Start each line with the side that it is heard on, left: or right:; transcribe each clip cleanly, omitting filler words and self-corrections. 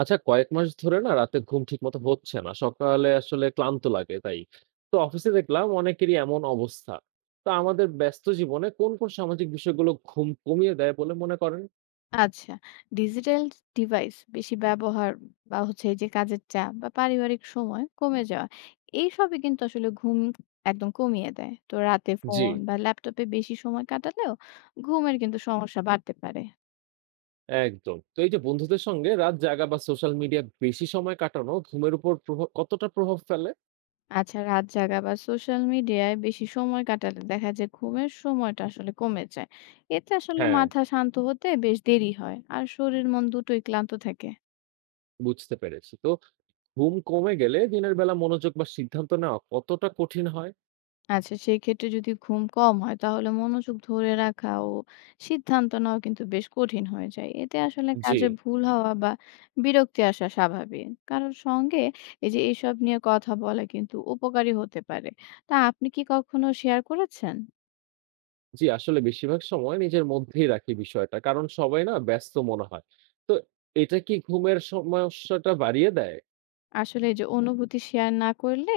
right: আচ্ছা কয়েক মাস ধরে না রাতে ঘুম ঠিকমতো হচ্ছে না। সকালে আসলে ক্লান্ত লাগে তাই। তো অফিসে দেখলাম অনেকেরই এমন অবস্থা। তো আমাদের ব্যস্ত জীবনে কোন সামাজিক বিষয়গুলো ঘুম কমিয়ে দেয় বলে মনে করেন?
left: আচ্ছা। ডিজিটাল ডিভাইস বেশি ব্যবহার বা হচ্ছে এই যে কাজের চাপ বা পারিবারিক সময় কমে যাওয়া, এইসবই কিন্তু আসলে ঘুম একদম কমিয়ে দেয়। তো রাতে
right: জি।
left: ফোন বা ল্যাপটপে বেশি সময় কাটালেও ঘুমের কিন্তু সমস্যা বাড়তে পারে।
right: একদম। তো এই যে বন্ধুদের সঙ্গে রাত জাগা বা সোশ্যাল মিডিয়া বেশি সময় কাটানো ঘুমের উপর প্রভাব কতটা প্রভাব ফেলে?
left: আচ্ছা, রাত জাগা বা সোশ্যাল মিডিয়ায় বেশি সময় কাটালে দেখা যায় ঘুমের সময়টা আসলে কমে যায়। এতে আসলে
right: হ্যাঁ,
left: মাথা শান্ত হতে বেশ দেরি হয় আর শরীর মন দুটোই ক্লান্ত থাকে।
right: বুঝতে পেরেছি। তো ঘুম কমে গেলে দিনের বেলা মনোযোগ বা সিদ্ধান্ত নেওয়া কতটা কঠিন হয়?
left: আচ্ছা, সেক্ষেত্রে যদি ঘুম কম হয় তাহলে মনোযোগ ধরে রাখা ও সিদ্ধান্ত নেওয়া কিন্তু বেশ কঠিন হয়ে যায়। এতে আসলে
right: জি।
left: কাজে ভুল হওয়া বা বিরক্তি আসা স্বাভাবিক। কারণ সঙ্গে এই যে এসব নিয়ে কথা বলা কিন্তু উপকারী হতে পারে। তা আপনি কি কখনো শেয়ার করেছেন?
right: জি, আসলে বেশিরভাগ সময় নিজের মধ্যেই রাখি বিষয়টা। কারণ সবাই না ব্যস্ত মনে হয়। তো এটা কি ঘুমের সমস্যাটা বাড়িয়ে দেয়?
left: আসলে এই যে অনুভূতি শেয়ার না করলে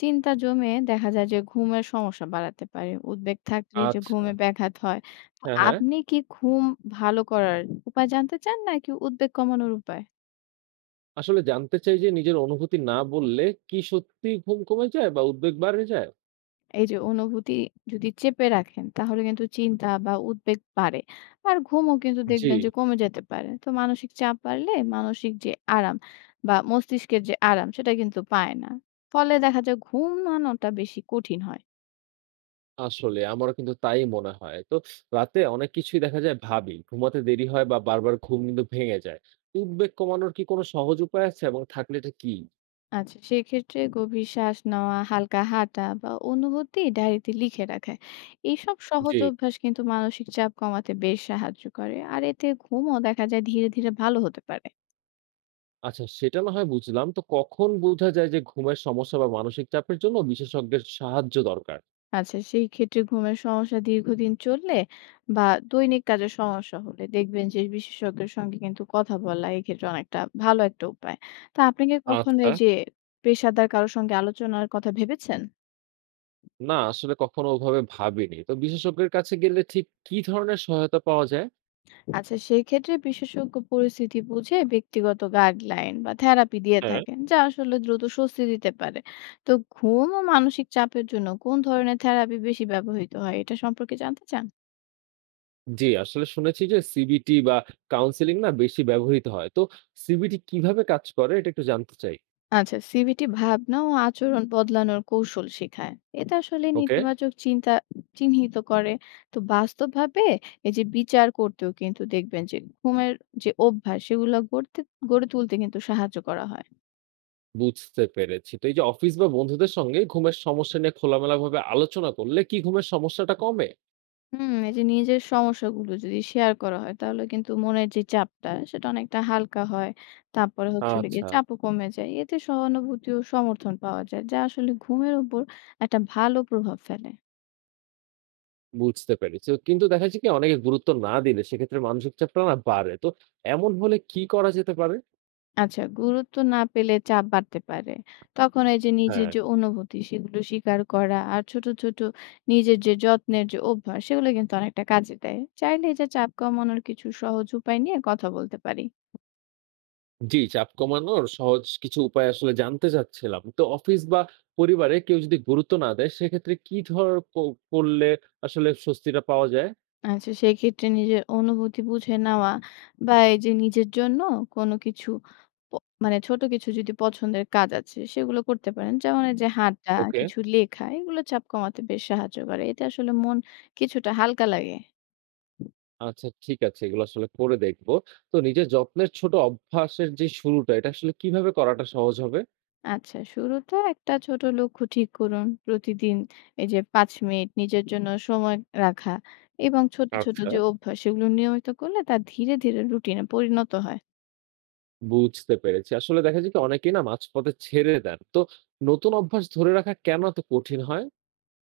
left: চিন্তা জমে দেখা যায় যে ঘুমের সমস্যা বাড়াতে পারে। উদ্বেগ থাকলে যে
right: আচ্ছা।
left: ঘুমে ব্যাঘাত হয়। তো
right: হ্যাঁ, হ্যাঁ।
left: আপনি কি ঘুম ভালো করার উপায় জানতে চান নাকি উদ্বেগ কমানোর উপায়?
right: আসলে জানতে চাই যে নিজের অনুভূতি না বললে কি সত্যিই ঘুম কমে যায় বা উদ্বেগ বাড়ে যায়?
left: এই যে অনুভূতি যদি চেপে রাখেন তাহলে কিন্তু চিন্তা বা উদ্বেগ বাড়ে আর ঘুমও কিন্তু
right: জি,
left: দেখবেন যে কমে যেতে পারে। তো মানসিক চাপ বাড়লে মানসিক যে আরাম বা মস্তিষ্কের যে আরাম সেটা কিন্তু পায় না, ফলে দেখা যায় ঘুমানোটা বেশি কঠিন হয়।
right: আসলে আমারও কিন্তু তাই মনে হয়। তো রাতে অনেক কিছুই দেখা যায় ভাবি। ঘুমাতে দেরি হয় বা বারবার ঘুম কিন্তু ভেঙে যায়। উদ্বেগ কমানোর কি কোনো সহজ উপায় আছে এবং থাকলে এটা কি?
left: আচ্ছা, সেক্ষেত্রে গভীর শ্বাস নেওয়া, হালকা হাঁটা বা অনুভূতি ডায়েরিতে লিখে রাখা, এইসব সহজ
right: জি।
left: অভ্যাস কিন্তু মানসিক চাপ কমাতে বেশ সাহায্য করে আর এতে ঘুমও দেখা যায় ধীরে ধীরে ভালো হতে পারে।
right: আচ্ছা সেটা না হয় বুঝলাম। তো কখন বোঝা যায় যে ঘুমের সমস্যা বা মানসিক চাপের জন্য বিশেষজ্ঞের সাহায্য দরকার?
left: আচ্ছা, সেই ক্ষেত্রে ঘুমের সমস্যা দীর্ঘদিন চললে বা দৈনিক কাজে সমস্যা হলে দেখবেন যে বিশেষজ্ঞের সঙ্গে কিন্তু কথা বলা এক্ষেত্রে অনেকটা ভালো একটা উপায়। তা আপনি কি কখনো
right: আচ্ছা।
left: এই যে পেশাদার কারো সঙ্গে আলোচনার কথা ভেবেছেন?
right: না, আসলে কখনো ওভাবে ভাবিনি। তো বিশেষজ্ঞের কাছে গেলে ঠিক কি ধরনের সহায়তা পাওয়া যায়?
left: আচ্ছা, সেই ক্ষেত্রে বিশেষজ্ঞ পরিস্থিতি বুঝে ব্যক্তিগত গাইডলাইন বা থেরাপি দিয়ে
right: হ্যাঁ।
left: থাকেন, যা আসলে দ্রুত স্বস্তি দিতে পারে। তো ঘুম ও মানসিক চাপের জন্য কোন ধরনের থেরাপি বেশি ব্যবহৃত হয় এটা সম্পর্কে জানতে চান?
right: জি, আসলে শুনেছি যে সিবিটি বা কাউন্সেলিং না বেশি ব্যবহৃত হয়। তো সিবিটি কিভাবে কাজ করে এটা একটু জানতে চাই।
left: আচ্ছা, সিভিটি ভাবনা ও আচরণ বদলানোর কৌশল শেখায়। এটা আসলে
right: ওকে।
left: নেতিবাচক চিন্তা চিহ্নিত করে। তো বাস্তবভাবে এই যে বিচার করতেও কিন্তু দেখবেন যে ঘুমের যে অভ্যাস সেগুলো গড়ে তুলতে কিন্তু সাহায্য করা হয়।
right: বুঝতে পেরেছি। তো এই যে অফিস বা বন্ধুদের সঙ্গে ঘুমের সমস্যা নিয়ে খোলামেলাভাবে আলোচনা করলে কি ঘুমের সমস্যাটা কমে?
left: হুম, এই যে নিজের সমস্যাগুলো যদি শেয়ার করা হয় তাহলে কিন্তু মনের যে চাপটা সেটা অনেকটা হালকা হয়। তারপরে হচ্ছে হলো গিয়ে
right: আচ্ছা।
left: চাপও কমে যায়। এতে সহানুভূতি ও সমর্থন পাওয়া যায় যা আসলে ঘুমের উপর একটা ভালো প্রভাব ফেলে।
right: বুঝতে পেরেছি। তো কিন্তু দেখা যাচ্ছে কি অনেকে গুরুত্ব না দিলে সেক্ষেত্রে মানসিক চাপটা না বাড়ে। তো এমন হলে কি করা যেতে পারে?
left: আচ্ছা, গুরুত্ব না পেলে চাপ বাড়তে পারে। তখন এই যে নিজের
right: হ্যাঁ,
left: যে অনুভূতি সেগুলো স্বীকার করা আর ছোট, ছোট নিজের যে যত্নের যে অভ্যাস সেগুলো কিন্তু অনেকটা কাজে দেয়। চাইলে এই যে চাপ কমানোর কিছু সহজ উপায় নিয়ে কথা বলতে পারি।
right: জি, চাপ কমানোর সহজ কিছু উপায় আসলে জানতে চাচ্ছিলাম। তো অফিস বা পরিবারে কেউ যদি গুরুত্ব না দেয় সেক্ষেত্রে কি ধর ক করলে আসলে স্বস্তিটা পাওয়া যায়?
left: আচ্ছা, সেক্ষেত্রে নিজের অনুভূতি বুঝে নেওয়া বা এই যে নিজের জন্য কোনো কিছু প মানে ছোট কিছু যদি পছন্দের কাজ আছে সেগুলো করতে পারেন। যেমন এই যে হাঁটা,
right: ওকে।
left: কিছু লেখা, এগুলো চাপ কমাতে বেশ সাহায্য করে। এতে আসলে মন কিছুটা হালকা লাগে।
right: আচ্ছা ঠিক আছে। এগুলো আসলে করে দেখব। তো নিজের যত্নের ছোট অভ্যাসের যে শুরুটা এটা আসলে কিভাবে করাটা সহজ হবে?
left: আচ্ছা, শুরুতে একটা ছোট লক্ষ্য ঠিক করুন। প্রতিদিন এই যে ৫ মিনিট নিজের জন্য সময় রাখা এবং ছোট, ছোট
right: আচ্ছা।
left: যে অভ্যাস সেগুলো নিয়মিত করলে তা ধীরে, ধীরে রুটিনে পরিণত হয়।
right: বুঝতে পেরেছি। আসলে দেখা যায় কি অনেকেই না মাঝপথে ছেড়ে দেন। তো নতুন অভ্যাস ধরে রাখা কেন এত কঠিন হয়?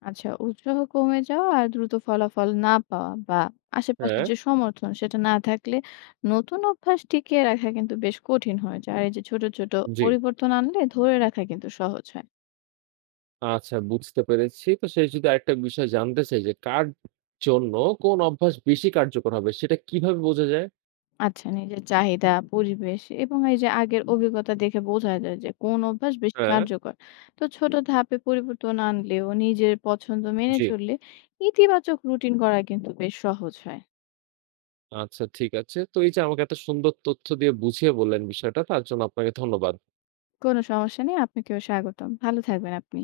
left: আচ্ছা, উৎসাহ কমে যাওয়া আর দ্রুত ফলাফল না পাওয়া বা আশেপাশের
right: হ্যাঁ।
left: যে সমর্থন সেটা না থাকলে নতুন অভ্যাস টিকিয়ে রাখা কিন্তু বেশ কঠিন হয়ে যায়। আর এই যে ছোট, ছোট
right: জি।
left: পরিবর্তন আনলে ধরে রাখা কিন্তু সহজ হয়।
right: আচ্ছা বুঝতে পেরেছি। তো শেষ যদি আরেকটা বিষয় জানতে চাই যে কার জন্য কোন অভ্যাস বেশি কার্যকর হবে সেটা কিভাবে বোঝা যায়?
left: আচ্ছা, নিজের চাহিদা, পরিবেশ এবং এই যে আগের অভিজ্ঞতা দেখে বোঝা যায় যে কোন অভ্যাস বেশি
right: হ্যাঁ।
left: কার্যকর। তো ছোট ধাপে পরিবর্তন আনলেও নিজের পছন্দ মেনে
right: জি।
left: চললে ইতিবাচক রুটিন করা কিন্তু বেশ সহজ হয়।
right: আচ্ছা ঠিক আছে। তো এই যে আমাকে এত সুন্দর তথ্য দিয়ে বুঝিয়ে বললেন বিষয়টা তার জন্য আপনাকে ধন্যবাদ।
left: কোনো সমস্যা নেই, আপনাকেও স্বাগতম। ভালো থাকবেন আপনি।